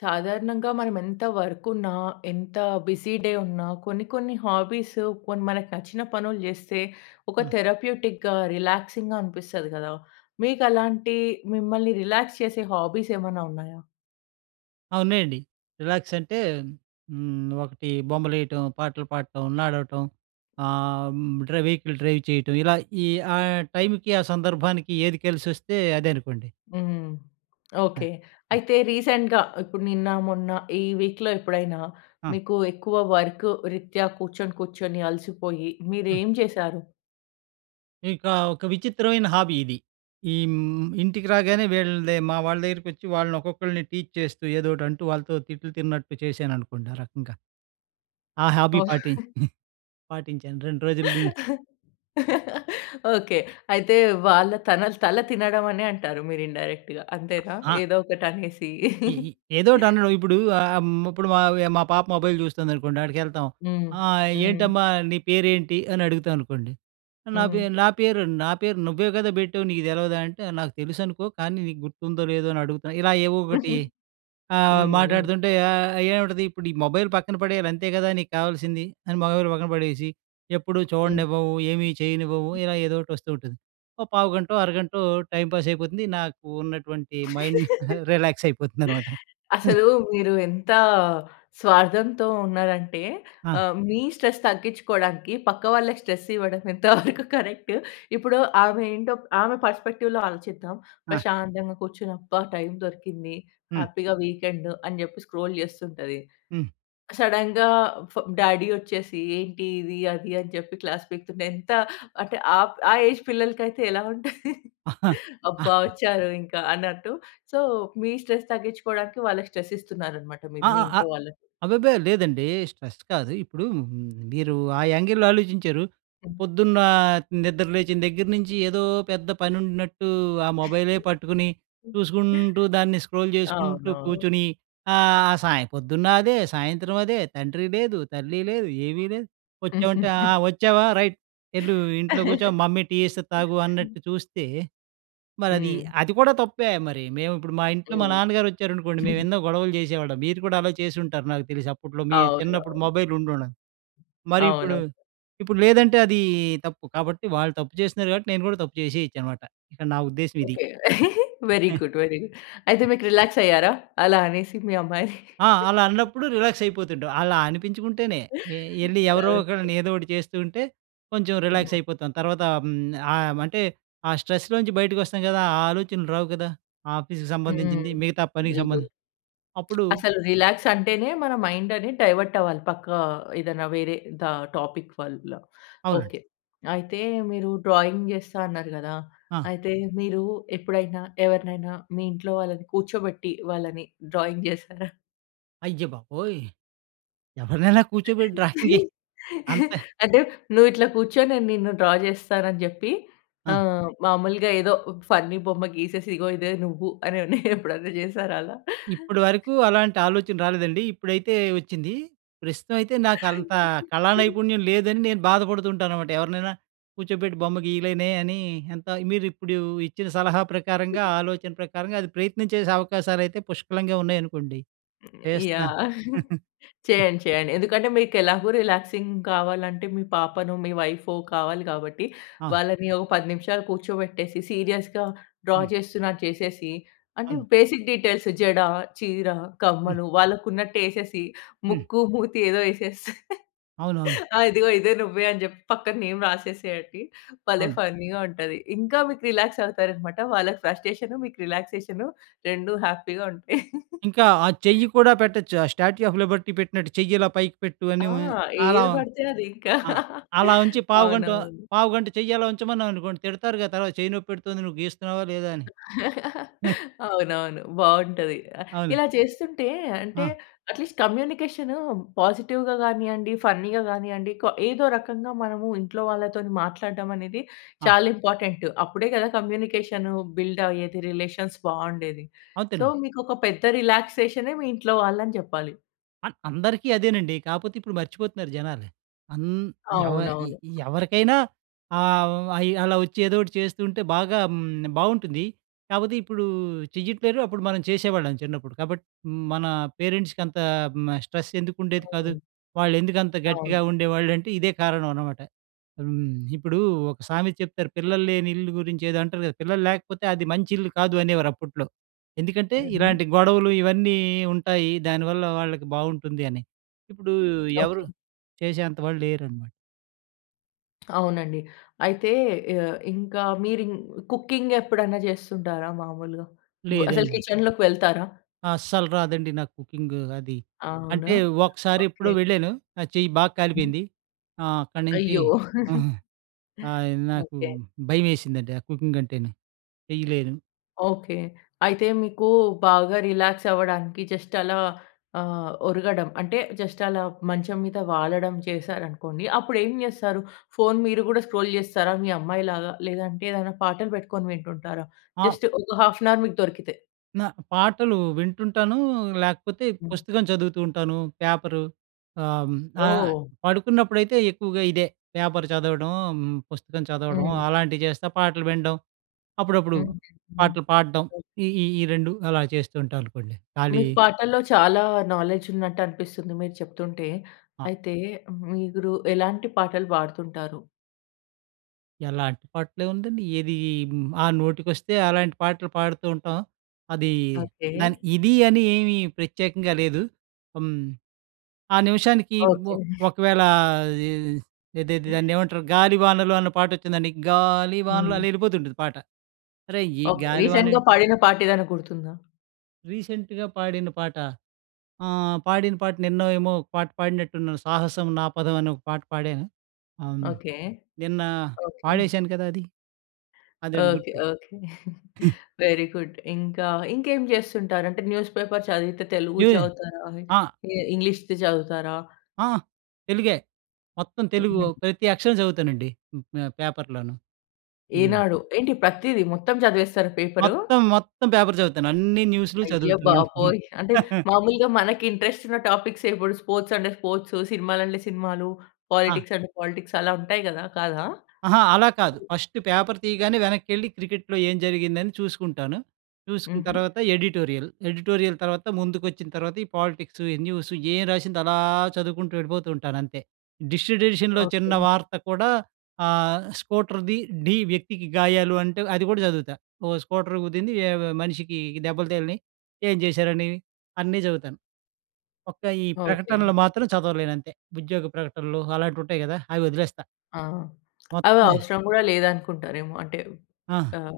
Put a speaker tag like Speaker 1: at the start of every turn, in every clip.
Speaker 1: సాధారణంగా మనం ఎంత వర్క్ ఉన్న ఎంత బిజీ డే ఉన్న కొన్ని, కొన్ని హాబీస్ కొన్ని మనకు నచ్చిన పనులు చేస్తే, ఒక
Speaker 2: ఆ!
Speaker 1: థెరప్యూటిక్‌గా, రిలాక్సింగ్‌గా అనిపిస్తది కదా! మీకు అలాంటి, మిమ్మల్ని రిలాక్స్ చేసే హాబీస్ ఏమైనా ఉన్నాయా?
Speaker 2: ఆ! ఉన్నాయండి. రిలాక్స్ అంటే, హ్మ్. ఒకటి బొమ్మలు ఏయటం, పాటలు పాటం, నడవటం ఆహ్, హ్మ్. డ్ర వెకిల్ డ్రైవ్ చేయటం ఇలా ఈ ఆ టైమ్‌కి, ఆ సందర్భానికి ఏది కేలిసోస్తే, అదే అనుకోండి.
Speaker 1: హ్మ్.
Speaker 2: ఆ!
Speaker 1: ఓకె. అయితే రీసెంట్‌గా ఇప్పుడు నిన్న, మొన్న ఈ వీక్‌లో ఎప్పుడైనా,
Speaker 2: ఆ!
Speaker 1: మీకు ఎక్కువ వర్కు రీత్యా, కూర్చొని, కూర్చొని అలసిపోయి
Speaker 2: హ్మ్.
Speaker 1: మీరేం చేశారు?
Speaker 2: ఇకా, ఒక విచిత్రమైన హాబీ ఇది. ఈమ్ ఇంటికి రాగానే వీళ్ళన్ది మా వాళ్ళ దగ్గరికి వచ్చి, వాళ్ళని ఒక్కొక్కళ్ళని టీచ్ చేస్తూ, ఏదో ఒకటి అంటూ, వాళ్ళతో తిట్లు, తిన్నట్టు చేశాననుకోండి. ఆ రకంగా. ఆ హాబీ
Speaker 1: ఓహ్!
Speaker 2: పాటిం పాటించాను 2 రోజులు నుండి.
Speaker 1: ఓకె. అయితే వాళ్ళ తనల్ తల తినడం అనే అంటారు, మీరు. ఇండైరెక్ట్‌గా అంతేనా.
Speaker 2: ఆ!
Speaker 1: ఏదో ఒకటి అనేసి.
Speaker 2: ఇ ఇ ఏదో ఒటి అనడం, ఇప్పుడు ఆహ్, హ్మ్. ఇప్పుడు మావ్య మా పాప మొబైల్ చూస్తుందనుకోండి ఆడికేళ్తాం
Speaker 1: హ్మ్.
Speaker 2: "ఆ!
Speaker 1: హ్మ్.
Speaker 2: ఏంటమ్మా నీ పేరేంటి" అని, అడుగుతా అనుకోండి. ఆహ్, "నా పే
Speaker 1: హ్మ్.
Speaker 2: నా పేరు నా పేరు నువ్వే కదా! పెట్టావు నీకు తెలవదా!" అంటే, "నాకు తెలుసనుకో కానీ, నీకు గుర్తుందో, లేదో, అని అడుగుతున్నా" ఇలా ఏవో ఒకటి ఆహ్,
Speaker 1: హ్మ్. హ్మ్.
Speaker 2: మాట్లాడుతుంటే ఆహ్, ఏముంటది, "ఇప్పుడు ఈ మొబైల్ పక్కన పడేయాలి అంతే కదా! నీకావల్సింది" అని, మొబైల్ పక్కన పడేసి, "ఎప్పుడు
Speaker 1: హ్మ్.
Speaker 2: చూడనివ్వవు, ఏమీ చేయనివ్వవు" ఇలా ఏదో ఒటి వస్తూ ఉంటుంది. ఓ పావుగంటో, అరగంటో టైమ్ పాస్ అయిపోతుంది. నాకు ఉన్నటువంటి మైండ్ రిలాక్స్ అయిపోతుందనమాట. హ్మ్.
Speaker 1: అసలు మీరు ఎంత స్వార్థంతో, ఉన్నారంటే.
Speaker 2: ఆ!
Speaker 1: ఆహ్, మీ స్ట్రెస్ తగ్గించుకోవడానికి పక్క వాళ్ళకి స్ట్రెస్ ఇవ్వడం ఎంతవరకు కరెక్ట్? ఇప్పుడు ఆమె ఏంటో, ఆమె పర్స్పెక్టివ్‌లో ఆలోచిద్దాం.
Speaker 2: ఆ!
Speaker 1: ప్రశాంతంగా కూర్చొని అబ్బా! టైమ్ దొరికింది.
Speaker 2: హ్మ్.
Speaker 1: హ్యాపీగా, వీకెండ్ అని చెప్పి స్క్రోల్ చేస్తుంటది,
Speaker 2: హ్మ్.
Speaker 1: క్ సడెన్‌గా ఫా డ్యాడీ వచ్చేసి, ఏంటి ఇది అది అని చెప్పి క్లాస్ పికుతుంటే, ఎంత అంటే, ఆప్ ఆ ఏజ్ పిల్లలకయితే ఎలా ఉంట అబ్బా! వచ్చారు ఇంకా! అన్నట్టు సో, మీ స్ట్రెస్ తగ్గించుకోవడానికి వాళ్ళకి స్ట్రెస్ ఇస్తున్నారన్నమాట.
Speaker 2: ఆ!
Speaker 1: మీరు, మీ
Speaker 2: ఆ! ఆహ్,
Speaker 1: ఇంట్లో వాళ్ళకి.
Speaker 2: అబ్బెబ్బే! లేదండి. స్ట్రెస్ కాదు. ఇప్పుడు హ్మ్. మీరు ఆ యాంగిల్‌లో ఆలోచించారు. పొద్దున్న నిద్ర లేచిన దగ్గర నించి, ఏదో పెద్ద పని ఉంటూన్నట్టు ఆ మొబైలే పట్టుకుని, చూసుకుంటూ, దాన్ని స్క్రోల్ చేసుకుంటూ
Speaker 1: అవునా
Speaker 2: కూర్చొని, ఆహ్, సాయం పొద్దున్న అదే, సాయంత్రం అదే, తండ్రి లేదు, తల్లి లేదు, ఏమీ లేదు. వచ్చామంటే ఆ! వచ్చావా రైట్. "వెళ్ళు ఇంట్లో కూర్చో, మమ్మీ టీ చేస్తే తాగు" అన్నట్టు చూస్తే మరది,
Speaker 1: హ్మ్.
Speaker 2: అది కూడా తప్పే మరి! మేము ఇప్పుడు, మా ఇంట్లో, మా
Speaker 1: హ్మ్.
Speaker 2: నాన్నగారు వచ్చారనుకోండి, మేము ఎన్నో గొడవలు చేసేవాళ్ళం. మీరు కూడా అలా చేసుంటారు, నాకు తెలిసి. అప్పట్లో మీ చిన్నప్పుడు
Speaker 1: అవునవు
Speaker 2: మొబైల్ ఉండడ మరి ఇప్పుడు
Speaker 1: అవును.
Speaker 2: ఇప్పుడు లేదంటే అది తప్పు. కాబట్టి వాళ్ళు తప్పు చేస్తున్నారు. కాబట్టి నేను కూడా తప్పు చేసేయొచ్చనమాట. ఇక్కడ నా ఉద్దేశ్యం ఇది.
Speaker 1: Okay. Very
Speaker 2: hmm.
Speaker 1: Good, very అయితే మీకు రిలాక్స్ అయ్యారా? అలా అనేసి, మీ అమ్మాయిని.
Speaker 2: ఆ! అలా అన్నప్పుడు రిలాక్స్ అయిపోతుంటాం. అలా అనిపించుకుంటేనే. ఏ ఏళ్ళి ఎవరో
Speaker 1: ఓకె.
Speaker 2: ఒకళ్ళని, ఏదో ఒటి చేస్తూ ఉంటే, కొంచెం రిలాక్స్ అయిపోతాం. తర్వాత, హ్మ్. ఆయమ్ అంటే, ఆ స్ట్రెస్‌లో నుంచి బయటికి వస్తాం కదా! ఆ ఆలోచనలు రావు కదా! ఆఫీస్‌కి
Speaker 1: హ్మ్.
Speaker 2: సంబంధించింది, మిగతా పనికి
Speaker 1: వెరీ
Speaker 2: సంబంద్
Speaker 1: గుడ్.
Speaker 2: అప్పుడు
Speaker 1: అసలు రిలాక్స్ అంటేనే మన మైండ్ అనేది డైవర్ట్ అవ్వాలి. పక్క ఏదైనా వేరే ద టాపిక్ వల్ల.
Speaker 2: అవునండి.
Speaker 1: ఓకె. అయితే మీరు డ్రాయింగ్ చేస్తా అన్నారు కదా!
Speaker 2: ఆ!
Speaker 1: అయితే మీరు ఎప్పుడైనా, ఎవరినైనా మీ ఇంట్లో వాళ్ళని కూర్చోబెట్టి, వాళ్ళని డ్రాయింగ్ చేసారా?
Speaker 2: అయ్యబాబోయ్! ఎవరినైనా కూర్చోబెట్టి డ్రాయింగ్ ఏయి అంత
Speaker 1: అంటే, నువ్విట్లా కూర్చో, నేను నిన్ను డ్రా జేస్తానని చెప్పి,
Speaker 2: ఆ!
Speaker 1: ఆహ్, మాములుగా ఏదో ఉబ్ ఫన్నీ బొమ్మ గీసేసి, ఇగో ఇదే నువ్వు. అనని, ఎప్పుడన్నా చేసారా అలా?
Speaker 2: ఇప్పడి వరకు అలాంటి ఆలోచన రాలేదండి, ఇప్పుడైతే వచ్చింది. ప్రస్తుతం అయితే, నాకంత కళానైపుణ్యం లేదని నేను బాధపడుతూ ఉంటాననమాట. ఎవరినైనా కూర్చోబెట్టి బొమ్మ గీయలేనే అని, ఎంత మీరిప్పుడు ఇచ్చిన సలహా ప్రకారంగా, ఆలోచన ప్రకారంగా, అది ప్రయత్నం చేసే అవకాశాలయితే పుష్కలంగా ఉన్నాయనుకోండి, చేస్తా.
Speaker 1: యాహ్! చేయండి. చేయండి. ఎందుకంటే, మీకెలాగో రిలాక్సింగ్ కావాలంటే, మీ పాపనో, మీ వైఫో కావాలి కాబట్టి,
Speaker 2: ఆ!
Speaker 1: వాళ్ళని ఒక 10 నిమిషాలు కూర్చోబెట్టేసి, సీరియస్‌గా డ్రా
Speaker 2: హ్మ్.
Speaker 1: చేస్తున్నట్టు చేసేసి, అంటే,
Speaker 2: అవును.
Speaker 1: బేసిక్ డీటేల్స్ జడ, చీర,
Speaker 2: హ్మ్.
Speaker 1: కమ్మలు వాళ్ళకున్నట్టేసేసి,
Speaker 2: హ్మ్.
Speaker 1: ముక్కు, మూతి ఏదో ఎసేస్తే,
Speaker 2: అవునవును.
Speaker 1: ఆహ్, ఇదిగో ఇదే నువ్వే, అని చెప్పి పక్కన నేమ్ రాసేసేయండి. భలే
Speaker 2: అవును.
Speaker 1: ఫన్నీగా ఉంటది. ఇంకా మీకు రిలాక్స్ అవుతారన్నమాట. వాళ్ళకి ఫ్రస్ట్రేషను, మీకు రిలాక్సేషను రెండు హ్యాపీగా ఉంటాయి.
Speaker 2: ఇంకా, ఆ చెయ్యి కూడా పెట్టొచ్చు, ఆ స్టాట్యూ ఆఫ్ లిబర్టీ పెట్టినట్టు, చెయ్యిలా పైకి పెట్టు అని
Speaker 1: ఆ!
Speaker 2: ఆహ్, అలా
Speaker 1: ఏది పడితే అది ఇంకా.
Speaker 2: ఆహ్, అలా ఉంచి పావుగంట,
Speaker 1: అవునవును.
Speaker 2: పావుగంట చెయ్య అలా ఉంచమన్నామనుకోండి, తిడతారు గాద! "అలా చెయ్యి నొప్పెడుతొంది, నువ్వు గీస్తున్నావా? లేదా?" అని.
Speaker 1: అవునవును, బాగుంటది. ఆహ్,
Speaker 2: అవును.
Speaker 1: ఇలా చేస్తుంటే, అంటే,
Speaker 2: ఆ!
Speaker 1: అట్లీస్ట్ కమ్యూనికేషను పాజిటివ్‌గా గానీయండి, ఫన్నీగా గానీయండి, క ఏదో రకంగా మనము, ఇంట్లో వాళ్ళతోని మాట్లాడటం అనేది,
Speaker 2: ఆ!
Speaker 1: చాలా ఇంపార్టెంటు. అప్పుడే గదా కమ్యూనికేషను బిల్డ్ ఆయేది, రిలేషన్స్ బావుండేది. సో,
Speaker 2: అంతేనండి.
Speaker 1: మీకొక పెద్ద రిలాక్సేషనే మీ ఇంట్లో వాళ్ళని చెప్పాలి.
Speaker 2: అన్ అందరికీ అదేనండి. కాపోతే ఇప్పుడు మర్చిపోతున్నారు జనాలు. అన్ ఎవ ఇ
Speaker 1: అవునవును.
Speaker 2: ఎవరికైనా ఆహ్, హ్మ్, అయ్యి అలా ఒచ్చి, ఏదోటి చేస్తూంటే, బాగా హ్మ్, బావుంటుంది. కాపోతే ఇప్పుడూ చెయ్యట్లేరు, అప్పుడు మనం చేసేవాళ్ళం, చిన్నప్పుడు. కాబట్ హ్మ్, మన పేరెంట్స్‌కి అంత హ్మ్, ఆహ్, స్ట్రెస్ ఎందుకుండేది కాదు?
Speaker 1: హ్మ్.
Speaker 2: వాళ్ళేందుకంత గట్టిగా
Speaker 1: అవును.
Speaker 2: ఉండేవాళ్ళుంటే, ఇదే కారణం అనమాట. హ్మ్. ఇప్పుడూ ఒక సామెత చెప్తారు, పిల్లల్లేని ఇల్లు గురించి, ఏదో అంటరు కదా! పిల్లల్లేకపోతే అది మంచిల్లు కాదు, అనేవారు అప్పుట్లో. ఎందుకంటే,
Speaker 1: ఉహూ!
Speaker 2: ఇలాంటి గొడవలు ఇవన్నీ ఉంటాయి, దానివల్ల వాళ్ళకి బావుటుంది అని. ఇప్పుడూ ఎవరు
Speaker 1: ఓకే.
Speaker 2: చేసే అంత వాళ్ళు లేరనమాట.
Speaker 1: అవునండి. అయితే, యాహ్, ఇంకా మీరిం కుకింగ్ ఎప్పుడైనా చేస్తుంటారా మాములుగా? ఓహ్, అసలు
Speaker 2: లేదండి.
Speaker 1: కిచెన్‌లోకి వెళ్తారా?
Speaker 2: అస్సలు రాదండి నాకు కుకింగు, అది.
Speaker 1: అవునా?
Speaker 2: అంటే
Speaker 1: ఓకే.
Speaker 2: ఒకసారెప్పుడో వెళ్ళాను, నా చెయ్యి బా కాలిపోయింది. ఆహ్, అక్కడి నించి
Speaker 1: అయ్యో!
Speaker 2: ఆయ్ నాకు
Speaker 1: ఓకే.
Speaker 2: భయమేసిందండి, ఆ కుకింగ్ అంటేనే. చెయ్యలేను.
Speaker 1: ఓకే. అయితే మీకు, బాగా రిలాక్స్ అవ్వడానికి, జస్ట్ అలా ఆహ్, ఒరుగడం అంటే, జస్ట్ అలా మంచం మీద వాలడం చేశారనుకోండి, అప్పుడేం చేస్తారు? ఫోన్ మీరు కూడా స్క్రోల్ చేస్తారా, మీ అమ్మాయిలాగా? లేదంటే, ఏదైనా పాటలు పెట్టుకొని వింటుంటారా?
Speaker 2: ఆ!
Speaker 1: జస్ట్ ఒక హాఫ్ ఏన్ అవర్ మీకు దొరికితే.
Speaker 2: న పాటలు వింటుంటాను, లేకపోతే
Speaker 1: హ్మ్.
Speaker 2: పుస్తకం చదువుతూ ఉంటాను, పేపరు, హ్మ్. ఆహ్,
Speaker 1: ఓహ్!
Speaker 2: పడుకున్నప్పుడైతే ఎక్కువగా ఇదే, పేపర్ చదవడం, పుస్తకం
Speaker 1: హ్మ్.
Speaker 2: అలాంటివి చేస్తే పాటలు వినడం. అప్పుడప్పుడు
Speaker 1: హ్మ్. హ్మ్.
Speaker 2: పాటలు పాడడం ఈ ఈ 2 అలా చేస్తూ ఉంటా అనుకోండి. ఖాళీ
Speaker 1: మీకు పాటల్లో చాలా నాలెడ్జ్ ఉన్నట్టనిపిస్తుంది మీరు చెప్తుంటే,
Speaker 2: ఆ!
Speaker 1: అయితే మీరు ఎలాంటి పాటలు పాడుతుంటారు.
Speaker 2: ఎలాంటి పాటలే ఉందండి ఏది, ఆ నోటికొస్తే, అలాంటి పాటలు పాడుతూ ఉంటాం. అది
Speaker 1: ఓకె.
Speaker 2: దాని ఇది అని ఏమీ ప్రత్యేకంగా లేదు. హ్మ్, ఆ నిమిషానికి
Speaker 1: ఓకె.
Speaker 2: ఒ ఒకవేళ, ఎ ఏదేది దాన్నేమంటారు గాలి వానలో అనే పాట వచ్చిందండి, గాలి వానలో
Speaker 1: హ్మ్.
Speaker 2: అలా ఎళ్ళిపోతుంటుంది పాట. అరే ఈ
Speaker 1: ఓకె.
Speaker 2: గాలి వానే
Speaker 1: రీసెంట్‌గా పాడిన పాట ఏదైనా గుర్తుందా?
Speaker 2: రీసెంట్‌గా పాడిన పాట, ఆహ్, పాడిన పాట నిన్న ఏమో ఒక పాట పాడినట్టు ఉన్నాను, 'సాహసం నా పదం' అని ఒక పాట పాడాను. ఆహ్,
Speaker 1: ఓకె.
Speaker 2: నిన్న
Speaker 1: ఓకె.
Speaker 2: పాడేశాను కదా! అది. అదేండి
Speaker 1: ఓకె.
Speaker 2: గుర్తు
Speaker 1: ఓకె. వేరీ గుడ్ ఇంకా, ఇంకేం చేస్తుంటారు అంటే న్యూస్ పేపర్ చదివితే తెలుగు
Speaker 2: [unintelligible]
Speaker 1: చదువుతారా,
Speaker 2: ఆ!
Speaker 1: ఇ ఇంగ్లీష్‌ది చదువుతారా?
Speaker 2: అహ్! తెలుగే. మొత్తం తెలుగు
Speaker 1: హుహు.
Speaker 2: ప్రతి అక్షరం చదువుతానండి హ్, పేపర్‌ లోనూ. హ్మ్.
Speaker 1: ఈనాడు. ఏంటి ప్రతిది మొత్తం చదివేస్తారా పేపరు?
Speaker 2: మొత్తం, మొత్తం పేపర్ చదువుతాను అన్ని న్యూస్‌లు
Speaker 1: అయ్య
Speaker 2: చదువుతాను.
Speaker 1: బాబోయ్! అంటే మామూలుగా మనకి ఇంట్రెస్ట్ ఉన్న టాపిక్సే ఇప్పుడు స్పోర్ట్స్ అంటే స్పోర్ట్సు సినిమాలు అంటే సినిమాలు,
Speaker 2: ఆ!
Speaker 1: పాలిటిక్స్ అంటే పాలిటిక్స్ అలా ఉంటాయి కదా! కాదా?
Speaker 2: అహా! అలా కాదు, ఫస్టు పేపర్ తీయగానే వెనక్కెళ్ళి క్రికెట్‌లో ఏం జరిగిందని చూసుకుంటాను. చూసుకున్న
Speaker 1: హుహు.
Speaker 2: తర్వాత ఎడిటోరియల్. ఎడిటోరియల్ తర్వాత ముందుకు వచ్చిన తర్వాత ఈ పాలిటిక్సు, ఈ న్యూసు ఏం రాసిందో అలా చదువుకుంటూ వెళ్ళిపోతూ ఉంటానంతే. District ఎడిషన్‌లో
Speaker 1: okay.
Speaker 2: చిన్న వార్త కూడా ఆహ్, స్కూటర్ డీ, డీ వ్యక్తికి గాయాలు అంటే అది కూడా చదువుతా. ఓ స్కూటర్ గుద్దింది మనిషికి ఈ దెబ్బలు తగిలినాయి, ఏం చేశారని, అన్నీ చదువుతాను. ఒక్క ఈ
Speaker 1: ఓకె.
Speaker 2: ప్రకటనలు మాత్రం చదవలేనంతే. ఉద్యోగ ప్రకటనలు అలాంటివి ఉంటాయి కదా! అవి వదిలేస్తా.
Speaker 1: ఆ! అవి
Speaker 2: మొత్తం
Speaker 1: అవసరం కూడా లేదనుకుంటారేమో. అంటే,
Speaker 2: ఆ!
Speaker 1: ఆహ్,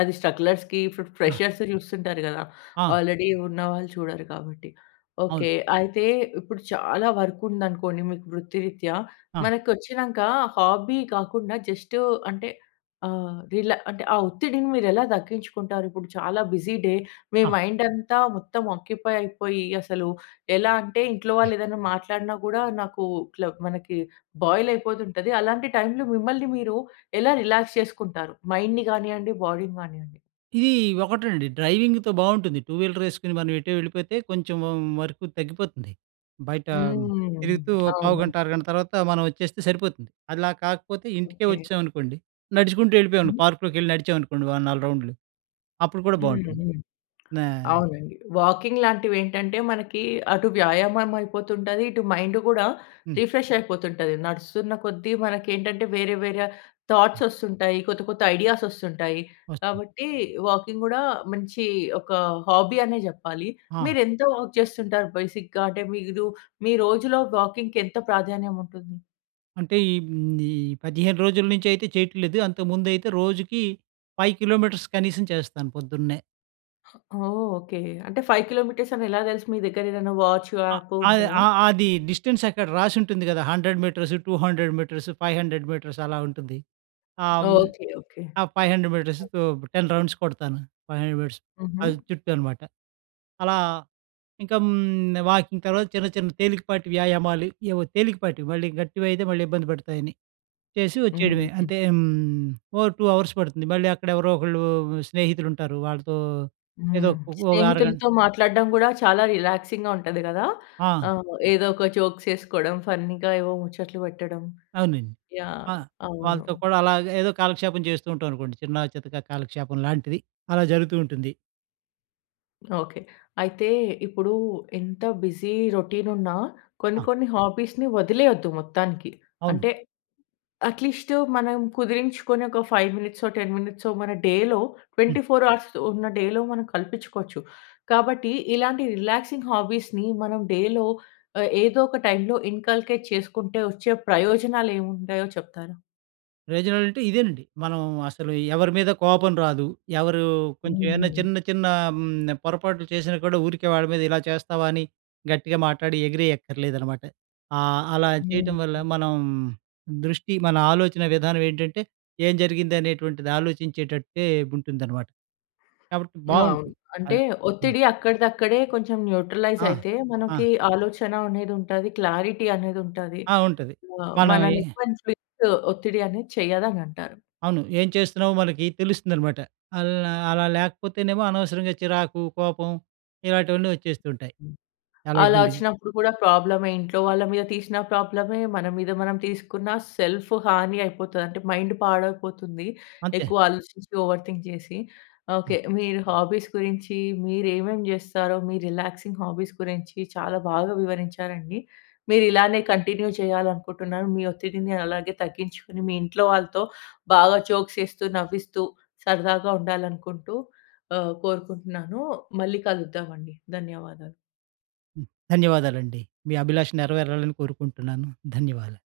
Speaker 1: అది స్ట్రగ్‌లర్స్‌కి ఇప్పుడు
Speaker 2: ఆ!
Speaker 1: ఫ్రెషర్స్‌ని చూస్తుంటారు కదా!
Speaker 2: ఆ!
Speaker 1: ఆల్రెడీ ఉన్నవాళ్ళు చూడరు కాబట్టి.
Speaker 2: అవును.
Speaker 1: ఓకె. అయితే ఇప్పుడు చాలా వర్క్ ఉందనుకోండి మీకు వృత్తిరీత్యా,
Speaker 2: ఆ!
Speaker 1: మనకు వచ్చినాక హాబీ కాకుండా జస్ట్ అంటే ఆహ్, రిలా అంటే ఆ ఒత్తిడిని మీరు ఎలా తగ్గించుకుంటారు. ఇప్పుడు చాలా బిజీ డే మీ
Speaker 2: ఆ!
Speaker 1: మైండ్ అంతా మొత్తం ఆక్యుపై అయిపోయి అసలు ఎలా అంటే ఇంట్లో
Speaker 2: హ్మ్.
Speaker 1: వాళ్ళు ఏదైనా మాట్లాడినా కూడా, నాకు ఇట్లా మనకి బాయిల్ అయిపోతుంటది. అలాంటి టైమ్‌లో మిమ్మల్ని మీరు ఎలా రిలాక్స్ చేసుకుంటారు మైండ్‌ని గానియ్యండి బాడీని గానియ్యండి.
Speaker 2: ఇది ఒకటండి డ్రైవింగ్‌తో బావుంటుంది టూ వీలర్ ఏసుకొని మనం ఎటో వెళ్ళిపోతే కొంచెం వ వరకు తగ్గిపోతుంది. బయట
Speaker 1: హ్మ్.
Speaker 2: తిరుగుతూ ఒక
Speaker 1: అవును.
Speaker 2: పావుగంట అరగంట తర్వాత మనం వచ్చేస్తే సరిపోతుంది. అలా కాకపోతే ఇంటికే
Speaker 1: ఓకే.
Speaker 2: వచ్చామనుకోండి నడుచుకుంటూ ఎళ్ళిపోయామనుకో
Speaker 1: హ్మ్.
Speaker 2: పార్క్‌ లోకి వెళ్ళి నడిచామనుకోండి ఒక 4 రౌండ్‌లు అప్పుడు కూడా
Speaker 1: హ్మ్.
Speaker 2: బాగుంటుంది.
Speaker 1: హ్మ్.
Speaker 2: నా
Speaker 1: అవునండి. వాకింగ్ లాంటివి ఏంటంటే మనకి అటు వ్యాయామం అయిపోతుంటాది, ఇటు మైండ్ గూడా
Speaker 2: హ్మ్.
Speaker 1: రిఫ్రెష్ అయిపోతుంటాది. నడుస్తున్న కొద్దీ మనకేంటంటే వేరే, వేరే
Speaker 2: అ!
Speaker 1: థాట్స్ వస్తుంటాయి. కొత్త, కొత్త ఐడియాస్ వస్తుంటాయి.
Speaker 2: వస్తుంది.
Speaker 1: కాబట్టి వాకింగ్ గూడా మంచి ఒక హాబీ అనే జెప్పాలి.
Speaker 2: ఆ!
Speaker 1: మీరు ఎంతో వాక్ జేస్తుంటారు బేసిక్‌గా అంటే మీరు మీ రోజులో వాకింగ్‌కి ఎంత ప్రాధాన్యం ఉంటుంది?
Speaker 2: అంటే ఈ ఈ 15 రోజుల నుంచి అయితే చేయట్లేదు. అంతకుముందైతే రోజుకి 5 కిలోమీటర్స్ కనీసం చేస్తాను పొద్దున్నే.
Speaker 1: ఓహ్! ఓకె. అంటే 5 కిలోమీటర్స్ అని ఎలా దెలుసు మీ దగ్గర ఏదైనా వాచ్,
Speaker 2: ఆ
Speaker 1: యాప్
Speaker 2: ఆహ్,
Speaker 1: ఉంటదా?
Speaker 2: ఆ అది డిస్‌టెన్స్ అక్కడ రాసుంటుంది గదా! 100 మీటర్స్, 200 మీటర్స్, 500 మీటర్స్ అలా ఉంటుంది. ఆహ్, హ్మ్,
Speaker 1: ఓకే. ఓకే.
Speaker 2: ఆ 500 మీటర్స్, 10 రౌండ్స్ కొడతాను. 500 మీటర్స్ ఆ
Speaker 1: హుహు.
Speaker 2: చుట్టూ అనమాట. అలా ఇంక హ్మ్. వాకింగ్ అనో చిన్న చిన్న తేలికపాటి వ్యాయామాలు ఏవో తేలికపాటివి మళ్ళీ గట్టివయితే మళ్ళీ ఇబ్బంది పెడతాయని. చేసి వచ్చేయడమే
Speaker 1: హుహుహు.
Speaker 2: అంటే ఓ 2:00 అవర్స్ పడుతుంది. మళ్ళీ అక్కడ ఎవరో ఒకళ్ళు స్నేహితులు ఉంటారు. వాళ్ళతో ఏదో
Speaker 1: హ్మ్.
Speaker 2: ఒ ఒక అరగంట
Speaker 1: స్నేహితులతో మాట్లాడడం గూడా చాలా రిలాక్సింగ్‌గా ఉంటది గదా!
Speaker 2: ఆ!
Speaker 1: ఆహ్, ఏదో ఒక జోక్సేసుకోడం ఫన్నీగా ఏవో ముచ్చట్లు పెట్టడం.
Speaker 2: అవునండి.
Speaker 1: యహ్!
Speaker 2: ఆ!
Speaker 1: అవును.
Speaker 2: వాళ్ళతో కూడా అలాగా ఏదో కాలక్షేపం చేస్తూ ఉంటామనుకోండి. చిన్న చితకా కాలక్షేపం లాంటిది అలా జరుగుతూ ఉంటుంది.
Speaker 1: ఓకే. అయితే ఇప్పుడూ ఎంత బిజీ రొటీన్ ఉన్నా కొన్ని,
Speaker 2: ఆ!
Speaker 1: కొన్ని హాబీస్‌ని వదిలేయొద్దు మొత్తానికి.
Speaker 2: అవును.
Speaker 1: అంటే, అట్లీస్టు మనం కుదిరించుకొని ఒక, 5 మినిట్సో, 10 మినిట్సో, మన డేలో
Speaker 2: హ్మ్.
Speaker 1: 24 అవర్స్ ఉన్న డేలో మనం కల్పించుకోవచ్చు. కాబట్టి ఇలాంటి రిలాక్సింగ్ హాబీస్‌ని మనం డేలో ఆహ్, ఏదో ఒక టైమ్‌లో ఇన్కల్కెట్ చేసుకుంటే, వచ్చే ప్రయోజనాలు ఏమి ఉంటాయో చెప్తారా?
Speaker 2: రిసల్ట్ ఇదేనండి. మనం అసలు ఎవరి మీద కోపం రాదు. ఎవరు కొంచెం ఏమన్నా
Speaker 1: హ్మ్.
Speaker 2: చిన్న, చిన్న హ్మ్. పొరపాట్లు చేసినా కూడా ఊరికే వాడి మీద ఇలా చేస్తావా, అని గట్టిగా మాట్లాడి ఎగిరేయక్కర్లేదనమాట. ఆహ్, అలా చేయటం వల్ల
Speaker 1: హ్మ్.
Speaker 2: మనం, దృష్టి మన ఆలోచన విధానం ఏంటంటే ఏం జరిగింది అనేటువంటిది ఆలోచించేటట్టే ఉంటుందనమాట. కాబట్టి
Speaker 1: అవును.
Speaker 2: బావుంటుంది.
Speaker 1: అంటే
Speaker 2: అది. హ్మ్.
Speaker 1: ఒత్తిడి అక్కడిదక్కడే కొంచెం న్యూట్రలైజ్
Speaker 2: ఆ!
Speaker 1: అయితే,
Speaker 2: ఆ!
Speaker 1: మనకి ఆలోచన అనేది ఉంటాది, క్లారిటీ అనేది ఉంటాది.
Speaker 2: ఆ! ఉంటది.
Speaker 1: ఆహ్,
Speaker 2: మనం
Speaker 1: మన
Speaker 2: ఏ
Speaker 1: [unintelligible] ఒత్తిడి అనేది చెయ్యదని అంటారు.
Speaker 2: అవును. ఏం చేస్తున్నామో మనకి తెలుస్తుందనమాట. అల్లా అలా లేకపోతేనేమో అనవసరంగా చిరాకు, కోపం ఇలాంటివన్నీ వచ్చేస్తూంటాయి.
Speaker 1: హ్మ్.
Speaker 2: చాలా
Speaker 1: అలా
Speaker 2: ఇబ్బందిగా.
Speaker 1: వచ్చినప్పుడు కూడా ప్రాబ్లమే. ఇంట్లో వాళ్ళ మీద తీసిన ప్రాబ్లమే, మన మీద మనం తీసుకున్న సెల్ఫు హాని అయిపోతది. అంటే మైండ్ పాడైపోతుంది
Speaker 2: అంతే.
Speaker 1: ఎక్కువ ఆలోచించి ఓవర్ థింక్ చేసి.
Speaker 2: హ్మ్.
Speaker 1: ఓకే. మీరు హాబీస్ గురించి, మీరు ఏమేం చేస్తారో, మీ రిలాక్సింగ్ హాబీస్ గురించి చాలా బాగా వివరించారండి. మీరు ఇలానే కంటిన్యూ చేయాలనుకుంటున్నాను. మీ ఒత్తిడిని అలాగే తగ్గించుకొని, మీ ఇంట్లో వాళ్ళతో బాగా జోక్స్ ఏస్తూ, నవ్విస్తూ సరదాగా ఉండాలనుకుంటూ ఆహ్, కోరుకుంటున్నాను. మళ్ళీ కలుద్దామండి. ధన్యవాదాలు.
Speaker 2: హ్మ్. ధన్యవాదాలండి. మీ అభిలాష నెరవేరాలని కోరుకుంటున్నాను. ధన్యవాదాలు.